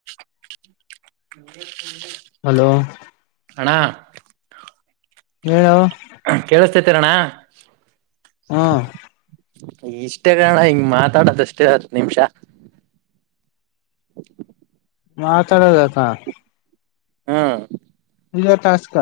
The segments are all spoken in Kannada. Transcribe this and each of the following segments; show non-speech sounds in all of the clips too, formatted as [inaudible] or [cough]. ಹ [inaudible] ಹಲೋ [unintelligible] ಅಣ್ಣ [unintelligible] ಹೇಳ ಕೇಳಿಸತೇತಿರಣ ಹ್ಮ ಇಷ್ಟೇ ಕಾರಣ ಹಿಂಗ್ ಮಾತಾಡದಷ್ಟೇ ಹತ್ತು ನಿಮಿಷ [inaudible] ಮಾತಾಡೋದಕ ಹಾ [unintelligible] ನಿಜಾ ಟಾಸ್ಕ್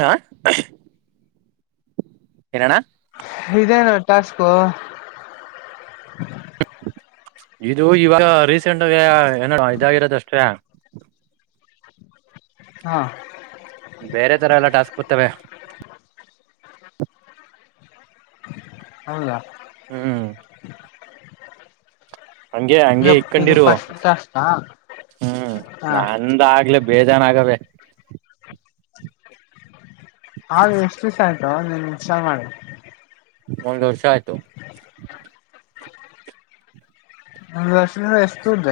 ಹಾ ಏನಣ್ಣ ಇದೇನೋ ಟಾಸ್ಕ್ ಇದು ಇವಾಗ ರೀಸೆಂಟ್ಗ ಏನಡ ಇದಾಗಿರದ ಅಷ್ಟೇ ಹಾ ಬೇರೆ ತರ ಎಲ್ಲಾ ಟಾಸ್ಕ್ ಬರ್ತವೆ ಹೌದಾ ಹ್ಮ್ [inaudible] ಹಗೆ ಹಂಗೆ ಇದು ಇದು ಇಕೊಂಡಿರು ಫಸ್ಟ್ ಟಾಸ್ಕಾ ಹ್ಮ್ ಹಾ ನಾ ಎಂದ ಆಗ್ಲೆ ಬೇಜಾರ ಆಗವೇ ಹ ಎಷ್ಟು ದಿವ್ ಆಯ್ತು ನೀನ್ ಚ ಮಾಡಿ ಒಂದಂದು ವರ್ಷ ಆಯ್ತು ನಸ ಎಷ್ಟು್ದ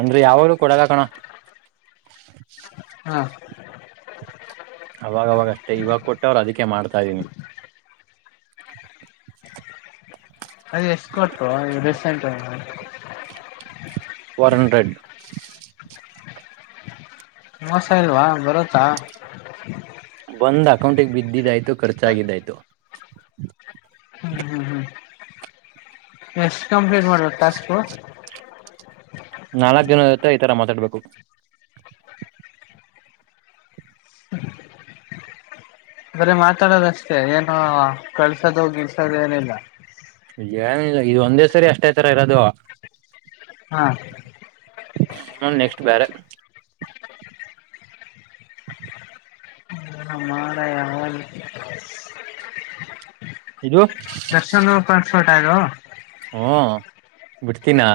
ಅಂದ್ರೆ ಯಾವಾಗಲೂ ಕೊಡಲಕಣೋ ಹಾ ಅವಾಗವಾಗ ಅಷ್ಟೇ ಇವಾಗ ಕೊಟ್ಟ ಅವರು ಅದಕ್ಕೆ ಮಾಡ್ತಾ ಇದೀನಿ ಅದ ಎಷ್ಟು ಕೊಟ್ಟು ರೇಸೆಂಟ್ [unintelligible] ಫೋರ್ಹಂಡ್ರೆಡ್ [unintelligible] ಮೋಸ ಇಲ್ವಾ ಬರತ್ತಾ [unintelligible] ಬಂದ್ ಅಕೌಂಟಿಗೆ ಬಿದ್ದಿದ್ದಾಯ್ತು ಖರ್ಚಾಗಿದ್ದಾಯ್ತು ಹ್ಮ್ ಹ್ಮ್ ಹ್ಮ್ ಎಷ್ಟು ಕಂಪ್ಲೀಂಟ್ ಮಾಡಬೇಕು ಟಾಸ್ಕು ನಾಲ್ಕು ಜನ ಹತ್ರ ಈ ತರ ಮಾತಾಡ್ಬೇಕು ಬರ ಮಾತಾಡದಷ್ಟೇ ಏನ ಕಳ್ಸೋದು ಗಿಲ್ಸೋದು ಏನಿಲ್ಲ ನ್ ಇದು ಒಂದೇ ಸರಿ ಅಷ್ಟೇ ತರ ಇರೋದು ಹಾ [unintelligible] ಹ್ಮ ನೆಕ್ಸ್ಟ್ ಬೇರೆ ಹಾರ ಯಾಲ [unintelligible] ಇದು ಫೋಟೋ ಇದು ಹ್ಮ್ ಬಿಡ್ತೀನಾ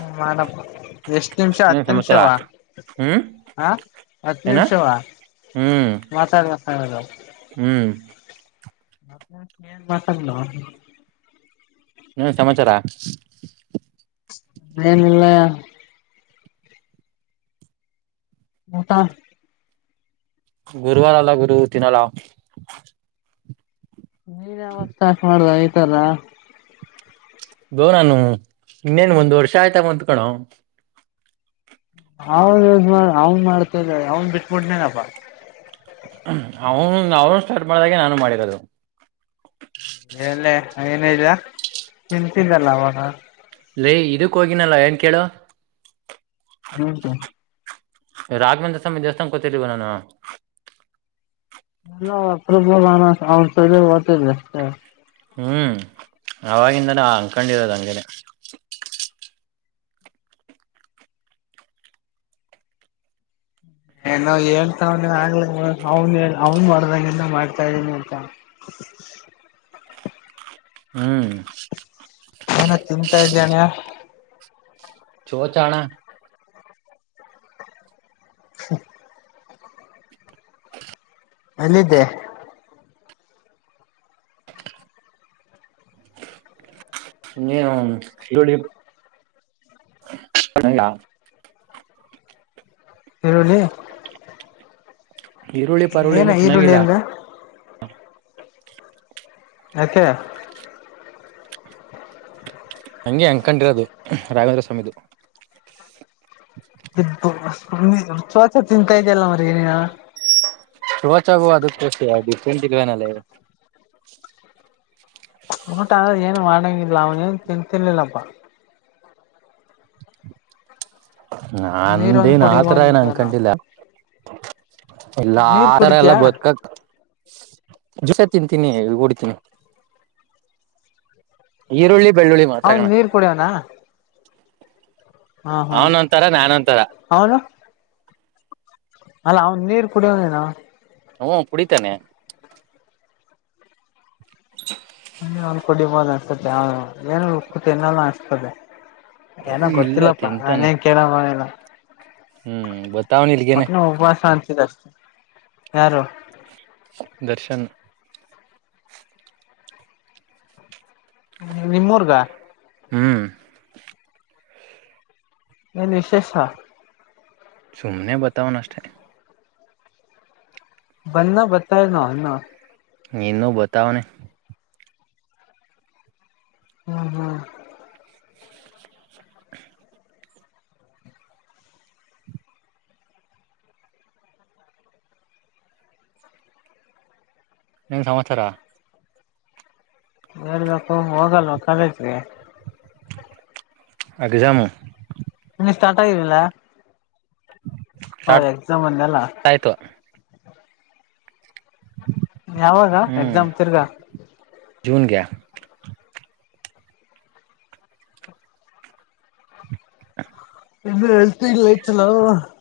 ಹ ಮಾಡಪ್ಪ ಎಷ್ಟ್ ನಿಮಿಷ ಏನ್ ಹತ್ತು ಸಮಾಚಾರ ನಿಮಿಷವಾ ಹ್ಮ್ ಹಾ ಹತ್ತು ಏನ ನಿಮಿಷವಾ ಹ್ಮ್ ಮಾತಾಡ ಮಾತಾಡ ಹ್ಮ್ ಏನ್ ಬಟ್ಟಲೊ [unintelligible] ಏನು ಸಮಾಚಾರ? ಏನಿಲ್ಲ ಊಟಾ? ಗುರುವಾರ ಅಲ್ಲ ಗುರು ತಿನ್ನಲ್ಲ ನೀನ್ ಯಾವಾಗ ಸ್ಟಾರ್ಟ್ ಮಾಡ್ದ ಆ ಇತರ ಗೋ ನಾನು ಇನ್ನೇನ್ ಒಂದ್ ವರ್ಷ ಆಯ್ತಾ ಬಂತ್ಕಣೋ ಹೌದ ಅವನ್ ಮಾಡ್ತದ ಅವನ್ ಬಿಟ್ಬಿಟ್ಟನೇನಪ್ಪ ಅವನು ಅವನು ಸ್ಟಾರ್ಟ್ ಮಾಡಿದಾಗೆ ನಾನು ಮಾಡಿರೋದು ಹೇಳೆ ಏನ ಇದಿಯ ತಿಂತಿದ್ದಲ್ಲ ಅವಗ ಲೇ ಇದಕ್ಕೆ ಹೋಗಿನಲ್ಲ ಏನು ಕೇಳು ಹ್ಮ ಹ್ಮ್ ರಾಘವೇಂದ್ರ ಸ್ವಾಮಿ ದೇವಸ್ಥಾನ ಕೂತಿದೀವಲ ನಾನು ನ ಪ್ರಬಲ್ನ ಅವ ಸ ಹೊತ ಜಸ್ತ [unintelligible] ಹ್ಮ್ ಅವವಾಗಿಂದನೇ ಅಂಕೊಂಡಿರೋದ ಹಂಗೆನೆ ಏನೊ ಹೇಳ್ತಾವ್ನೆ ನೀ ಆಗ್ಲ ಅವ ಅವ್ನ್ ಮಾಡ್ದಗಿಂಧಾ ಮಾಡ್ತಾ ಇದ್ದೀನಿ ಆ ಹ [inaudible] ಹ್ಮ್ ಏನ ತಿಂತಾ ಇದ್ದಾನ ಚೋ ಚಾ ಣ ಹ್ಮ ಎಲ್ಲಿದೆ? ನೀ ಇ. [inaudible] [inaudible] ಈರುಳ್ಳಿ ಏನ ಪರುಳನು ಈರುಳ್ಳಿ ತಿನ್ನಂಗಿಲ್ಲ? ಅಂದ ಯಾಕೆ? ಹಂಗೆ ಅಂಗಕೊಂಡಿರೋದು ರಾಘವೇಂದ್ರ ಸ್ವಾಮಿದು. ಶ್ವಾಸ ತಿಂತಾ ಇದಲ್ಲ ಮರಿ ಏನಿನ. ಶೋಚಾಗು ಅದಕ್ಕಷ್ಟ ಫೆಂಟ್ [inaudible] ಇಲ್ವೇನಲ್ಲೇ ಊಟ ಆದ್ರ ಏನು ಮಾಡಂಗಿಲ್ಲ ಅವನ ಏನ್ ತಿನ್ ತಿನ್ಲಿಲ್ಲಪ್ಪಾ. ನೀರೊಂದ ನಂದೇನ ಆತರ ಏನು ಕುಡಿಬೋದಿದ್ದಾನ ಅನ್ಕೊಂಡಿಲ. ಇಲ್ಲ ನೀರ್ ಆತರ ಎಲ್ಲ ಕುಡಿತಯಾ ಬದಕಕ ದಿವಸ ತಿಂತೀನಿ ಓಡತೀನಿ. ಈರುಳ್ಳಿ ಬೆಳ್ಳುಳ್ಳಿ ಮಾತ್ರ ಕಣ. ಪುಡೋನಾ [inaudible] ಹಾ ಅವನ್ ಒಂತಾರ ನಾನ್ ಒಂತರ ಅವನು ಅಲ್ಲ ಅವನ್ ನೀರ್ ಕುಡಿಯೋನೇನೊ ಹ್ಮ್ ಕುಡಿತಾನೆ [unintelligible] ಅವ್ನ್ ಕೊಡಿಬೋದ ಅನ್ದೆ ಏನುಕ್ಕತನ್ನಲ್ಲ ಅನ್ಸ್ತದೆ [unintelligible] ಏನ ಇಲ್ಲ ಗೊತ್ತಿಲ್ಲಪ್ಪಾ ತಿಂತಾನೆ ನನನ್ [unintelligible] ಕೇಳಿಲ್ಲ ಹ್ಮ್ ಬತಾವನ ಇಲ್ಗೇನೆ ಮತ್ತ ಉಪಾಸ ಶಂತ ಜಷ್ಟತಿ ಯಾರು [inaudible] ದರ್ಶನ್ ನಿಮ್ರ್ಗ ಹ್ಮ್ ಏನ್ ವಿಶೇಷ ಸುಮನೆ ಬತವ ನಷ್ಟೆ ಬನ್ನ ಬರ್ತಾ ಇನ ಅನ್ನ ನಿನುೂ ಬತವನೆ ಹ್ಮ್ ಹ್ಮ್ [inaudible] ನಿಮ್ಮ್ ಸಮಾಚಾರ. ಹಳ್ಬೇಕು ಹೋಗಲ್ವ ಕಾಲೇಜಗೆ ಅ ಜಾಮ [inaudible] ಹಿನ್ ಸ್ಟಾರ್ಟ್ ಆಗಿರಲಿಲ್ಲ ಹ ಸ್ಟಾರ್ಟ್ ಎಕ್ಸಾಮ್ ಅಂದೆಲ್ಲ ಆಯ್ತು ಯಾವಾಗ ಹ್ಮ್ ಎಕ್ಸಾಮ್ ತಿರ್ಗಾ ಜೂನ್ಗೆ ಇದು ಹೇಳ್ತ ಇಲ್ಲ ಚಲ [unintelligible]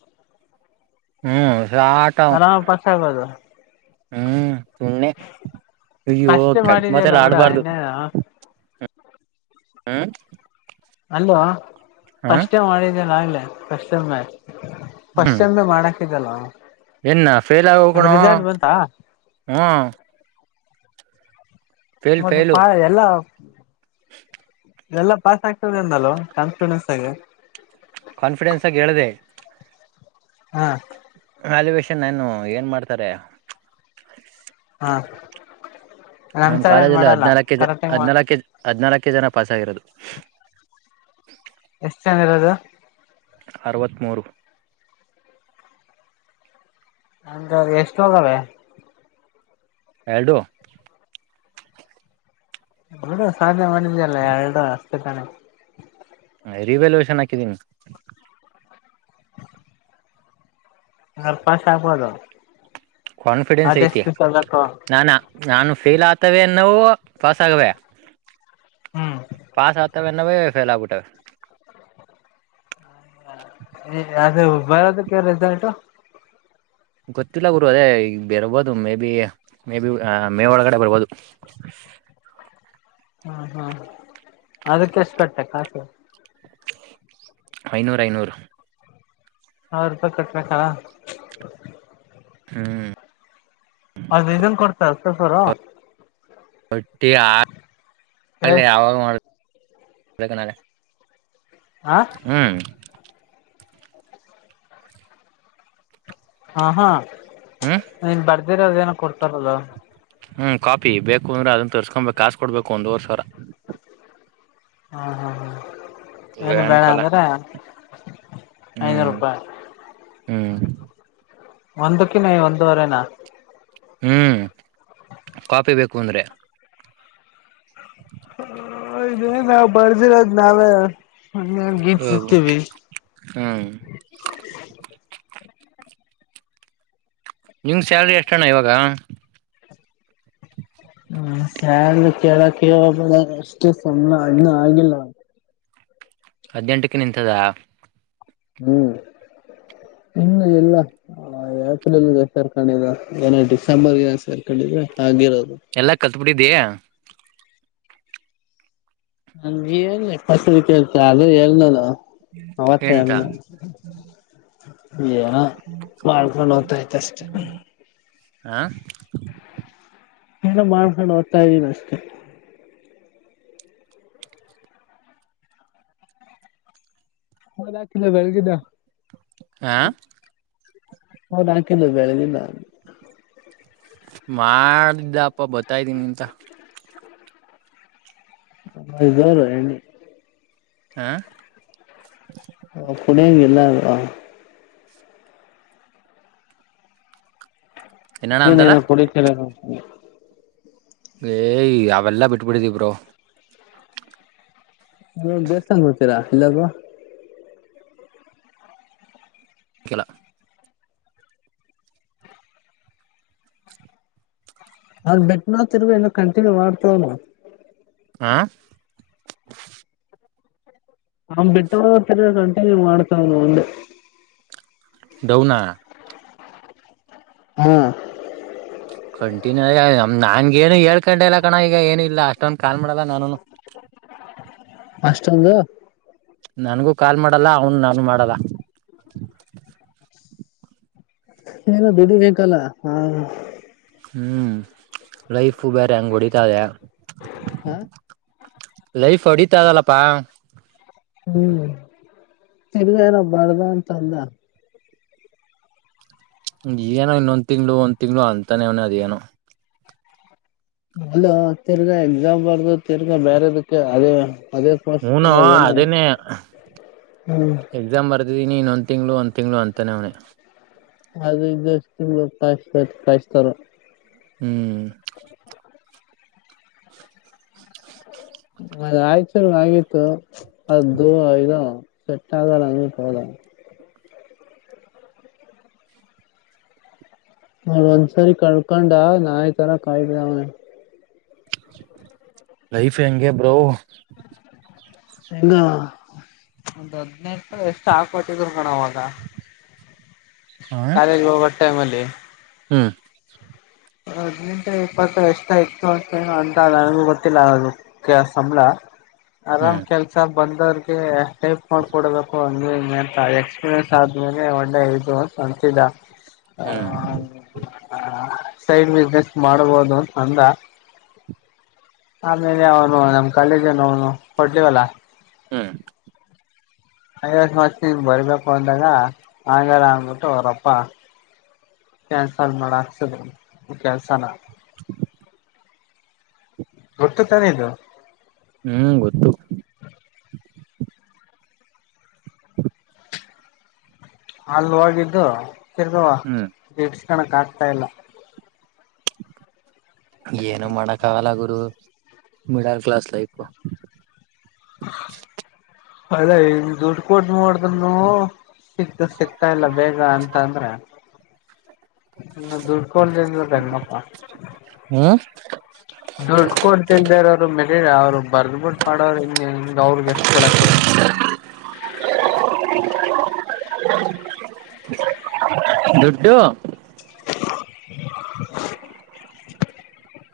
ಹ್ಮ್ ಸಾಟ್ ಆರಾಮ ಪಸಾಗದು ಹ್ಮ್ ಸುಣ್ನೆ ಅಯ್ಯೋ ಫಸ್ಟೇ ಕೆಟ್ಟ ಮತ್ತ ಮಾಡಿದ್ಯಲ್ಲ ಎಲ್ಲ ಬಿಡ ಆಡ್ಬಾರ್ದು ಇನ್ನೇನು ಹಾಂ ಅಲ್ಲೋ ಹ ಫಸ್ಟ್ ಟೈಮ್ ಮಾಡಿದಲ್ಲ ಆಗ್ಲೆ ಫಸ್ಟ್ ಟಮ್ಮ ಫಸ್ಟ್ ಟಮೆ ಮಾಡಕ್ ಲ್ಲ. ಎನ್ನ ಫೇಲ್ ಆಗವ್ ಕಣೋ ಹ್ಮ್. ಫೇಲ್ ಮತ್ತೆ ಫೇಲು ಪಳ ಎಲ್ಲ. ಎಲ್ಲ ಪಾಸ್ ಆಗ್ತದೆ ಅಂದಲ್ವಾ ಕಾನ್ಫಿಡೆನ್ಸ್ ಆಗ. ಕಾನ್ಫಿಡೆನ್ಸ ಆಾಗಿ ಹೇಳಿದೆ. ಹ್ಮ. ವಲ್ಯುವೇಷನ್ ಏನ್ ಮಾಡ್ತಾರೆ. ಹಾ. ನಮ್ ನಮ್ಮ್ ಸರ್ ಏನ್ ಕಾಲೇಜಲ್ಲಿ ಮಾಡಲ್ಲ ಹದ್ನಾಲ್ಕ ಕರೆಕ್ಟಾಗಿ ಹದ್ನಾಲ್ಕ ಹದ್ನಾಲ್ಕ ಜನ ಪಾಸಸ್ ಆಗಿರೋದು. ಎಷ್ಟು ಜನ ಇರೋದು. ಅರವತ್ತ್ಮೂರು. ಅಂದ್ರೆ ಅವು ಎಷ್ಟು ಹೋಗವೇ. ಎಲ್ಡು. ಬಿಡು ಸಾದ್ನೇ ಮಾಡಿದೀಯಲ್ಲ ಎಲ್ಡು ಅಷ್ಟೇ ತಾನೆ. ರೀವಾಲವೇಷನ್ ಹಾಕಿದ್ದೀನಿ. ಹಂಗಾರೆ ಫಾಸ್ಟ್ ಆಗಬೋದು. ಕಾನ್ಫಿಡೆನ್ಸ್ ಐತಿ ಬೇಕು ನಾನಾ. ನಾನು ಫೇಲ್ ಆಗ್ತವೆ ನಾವು ಪಾಸ್ ಆಗವೆ ಹ್ಮ್ ಪಾಸ್ ಆಗ್ತವೆ ನವೆಫಲ್ ಆಗಊಟವೆ ಅದ ಬರೋದಕ್ಕೆ ರಿಸಲ್ಟ್ ಗೊತ್ತಿಲ್ಲ ಗುರು ಅದೇ ಈ ಬರ್ಬೋದು maybe maybe May ಒಳಗಡೆ ಬರ್ಬೋದು ಹ್ಮ ಹ್ಮ ಅದಕ್ಕೆಷ್ಟು ಕಟ್ಟೆ ಕಾಸು ಐನೂರ ಐನೂರು ಹೌ ರೂಪಾಯ ಕಟ್ಟ್ರಕ ಹ್ಮ್ ಅದ ಇದನ್ ಕೊಡ್ತ ಸಸರ ಒಟ್ಟಿ ಆ ಕೇಳ್ ಯಾವಾಗ ಹಾ ಹ್ ಹಾ ಹಾ ಹ್ಮ್ ನೀನ್ ಬರ್ದಿರ ಅದೇನೋ ಕೊಡ್ತಾರಲ್ಲ ಹ್ಮ್ ಕಾಪಿ ಬೇಕುಂದ್ರೆ ಅದನ್ನ ತರ್ಕೊಬೇಕು ಕಾಸ್ ಕೊಡ್ಬೇಕು ಒಂದುವವರ್ ಸಾವರ ಹಾ ಹಾ ಹ್ಮ ಏನು ವ್ಯಾನ್ ಬೇೇಳ ಕಾಲ ಅಂದ್ರೆ ಐನೂರು ರೂಪಾಯಿ ಹ್ಮ ಒಂದುಕ್ಕೆ ನ ಒಂದುವರೆನಾ [unintelligible] ಹ್ಮ್ ಕಾಫಿ ಬೇಕು ಅಂದ್ರೆ [unintelligible] ಇ ನಾವ್ ಬರ್ದಿರೋದ್ ನಾವೇನ್ ಗೀತ ಸಿತೀವಿ [unintelligible] ಹ್ಮ [unintelligible] ಹ ನಿಂಗೆ ಸ್ಯಾಲ್ರಿ ಎಷ್ಟೋಣ್ಣ ಇವಾಗ ಹ್ಮ ಸಾರ ಕೇಳಕ್ಬಳ ಅಷ್ಟು ಸುನೆ ಅದನ್ನ ಆಗಿಲ್ಲ ಹದಿನೆಂಟಕ್ಕೆ ನಿಂತದಾ ಹ್ಮ್ ಇನ್ನು ಎಲ್ಲಾ ಏಪ್ರಿಲ್ಗೆ ಸರ್ಕೊಂಡಿದ ಏನ ಡಿಸೆಂಬರ್ ಸೇರ್ಕೊಂಡಿದ್ರೆ ಹಗಿರೋದು ಎಲ್ಲ ಕಲ್ತ್ ಬಿಟ್ಟಿದೀಯಾ ನಂಗೆ ನ್ ಕಸ ಕೇಳ್ತ ಅದು ಎಲ್ನ ಅವತ್ತ ಎಂತ ಅಲ್ಲ ಏನ ಮಾಡ್ಕೊಂಡು ಹೋಗ್ತಾಯ್ತ ಅಷ್ಟೇ ಆ ಏನ ಮಾಡ್ಕೊಂಡು ಒತ್ತ ಇದ್ದೀನ ಅಷ್ಟೇ ಹದಾಕಿದ್ದ ಬೆಳಗಿದ್ದ ಆ ಹೌದು ನಾಕಂದ ಬೆಳ ಇಲ್ಲ ಮಾಡಿದ್ದಪ್ಪ ಬತ್ತಾಯ್ದೀನಿ ಎಂತ [unintelligible] ಅವರು ಎ್ಣ [unintelligible] ಹಾ [unintelligible] ಕುಡಿಯಂಗ ಎಲ್ಲ [unintelligible] ಏನಣ ಅಂತಲ್ಲ ಹ [unintelligible] ಏಯ್ ಅವೆಲ್ಲಾ ಬಿಟ್ಬಿಡಿದಿಬ್ರೋ [unintelligible] ನೀ ಬೇಸ್ ತಂಗ್ ಹೋಡ್ತೀರಾ ಇಲ್ಲಾಗ [unintelligible] ಕೆಲ [unintelligible] ಅ ಬೆಟ್ಟಟ್ ನೋತಿರ್ವಿ ಇನ್ನು ಕಂಟಿನ್ಯೂ ಮಾಡ್ತಾವವು [unintelligible] ಆ [unintelligible] ನ್ ಬಿಟ್ಟವ ಕಂಟಿನ್ಯೂ ಮಾಡ್ತಾವವ ಒಂದು [unintelligible] ದೌನಾ [unintelligible] ಹ್ಮ [unintelligible] ಕಂಟಿನ್ಯೂ ಆ ನನ್ಗ ಏನು ಹೇಳ್ಕೊಂಡೆ ಎಲ್ಲ ಕಣ ಈಗ ಏನು ಇಲ್ಲ ಅಷ್ಟೊಂದು ಕಾಲ್ ಮಾಡೋಲ್ಲ ನಾನೂನು [unintelligible] ಅಷ್ಟೊಂದು ನನಗೂ ಕಾಲ್ ಮಾಡಲ್ಲ ಅವನು ನಾನು ಕಾಲ್ ಮಾಡಲ್ಲ ಲ್ಲ ಬಿದುಡಿ ಬೇಕಲ್ಲ ಹ ಹ್ಮ್ ಲೈಫು ಬೇರೆ ಹೆಂಗ ಹೊಡಿತದೆ ಹಾ? ಲೈಫು ಹೊಡಿತೈತಲ್ಲಪ್ಪ ಹ್ಮ್ ತಿರ್ಗ ಏನ ಬರಲ್ಲ ಅಂತ ಅಂದ ಏನೋ ಒಂದು ತಿಂಗಳು ಒಂದು ತಿಂಗಳು ಅಂತರ ನಾವು ಏನು ಅಲ್ಲ ತಿರ್ಗಾ ಎಕ್ಸಾಪರ್ದು ತಿರ್ಗಾ ಬೇರೆದಕ್ಕೆ ಅದೇ ಅದೇ ಕೋರ್ಸ್ ಹನು ಏನು ಅದನೇ ಹ್ಮ್ ಎಕ್ಸಾಮ್ ಬರ್ದಿದ್ದೀನಿನೀನು ಒಂದು ತಿಂಗಳು ಒಂದು ತಿಂಗಳು ಅಂತಾನೇ ಅವನೇ ಅದಷ್ಟ ಕಾಯ ಕಾಯಸ್ತಾರ ಹ್ಮ್ [unintelligible] ಮೆ ಆಯ್ಚರು ಆಗಿತ್ತು ಅದ್ದು ಇದು ಸೆಟ್ ಆಗಲ್ಲ ಅಂದ್ ಹೋದ ಹಂಸಲೇ ಕಳೆದುಕೊಂಡ ನಾಯಕರ ಕಾಯ್ತಾ ಅವ್ನೆ ಲೈಫ್ ಹೆಂಗೆ ಬ್ರೋ ಹೆಂಗ ಒಂದ್ ಹದ್ನೈದು ಎಷ್ಟು ಹಾಲು ಕೊಟ್ಟಿದ್ರು ಕಣೋ ಅವಾಗ ಹ ಕಾಲೇಜ್ ಹೋಗುವ ಟೈಮ್ ಅಲ್ಲಿ ಹ್ಮ್ [unintelligible] ಹದ್ನೆಂಟ ಇಪ್ಪತ್ತು ಎಷಅಂತ ಎಷ್ಟು ಅಂದ ನನಗೆ ಗೊತ್ತಿಲ್ಲ ಕಣೋ ಹ್ಮ್ ಕೆಲಸ ಬಂದೋರ್ಗೆ ಟೈಪ್ ಮಾಡಿಕೊಳ್ಳುವುದಪ್ಪ ಎಕ್ಸ್ಪೀರಿಯನ್ಸ್ ಆದಮೇಲೆ ಒಳ್ಳೆಯದು ಹ್ಮ್ ಹ್ಯಾಪಿನೆಸ್ ಮಾಡಬಹುದಾ ಅಂತ ಅಂದ ಆಮೇಲೆ ಅವನು ನಮ್ ಕಾಲೇಜನು ಅವನು ಕೊಡ್ಲಿವಲ್ಲ ಹ್ಮ್ ಐವತ್ತು ವರ್ ನಿನ್ ಬರ್ಬೇಕು ಅಂದಾಗ ಆಂಗಲ್ಲ ಅಂದ್ಬಿಟ್ಟು ಅವ್ರಪ್ಪ ಕ್ಯಾನ್ಸಲ್ ಮಾಡ ಹಕ್ಸದೆ ಕೆಲ್ಸ [unintelligible] ಗೊತ್ತ ತಾನ ಇದು ಹ್ಮ್ ಗೊತ್ತು ಅಲ್ ಹೋಗಿದ್ದು ತಿರ್ದವ ಹ್ಮ್ ದಿಡ್ಸ್ ಕಣಕ್ ಆಗ್ತಾ ಇಲ್ಲ ಏನು ಮಾಡಕಲ್ಲ ಗುರು ಮಿಡಲ್ ಕ್ಲಾಸ್ ಲೈಫು ಅಲ್ಲ ಇನ್ ದುಡ್ಡು ಕೊಟ್ಟ ಮಾಡೋದ ನವು ಸಿಗ್ತು ಸಿಗ್ತಾ ಇಲ್ಲ ಬೇಗ ಅಂತ ಅಂದ್ರ ಇ ದುಡ್ಕೊಂಡಿಂದ ಸಂಗಪ್ಪ ಹ್ಮ ದುಡ್ಡು ಕೊಡ್ತಿಲ್ದ ಅವರು ಮಲೆ ಅವ್ರು ಬರ್ದ ಬಿಟ್ಟು ಮಾಡೋ ಹಿಂಗ ಹಿಂಗ ಅವ್ರಗ್ ಎಷ್ಟು ಕೊಳ ಕೊಡ್ಬೇಕ [inaudible] ದುಡ್ಡುು [inaudible]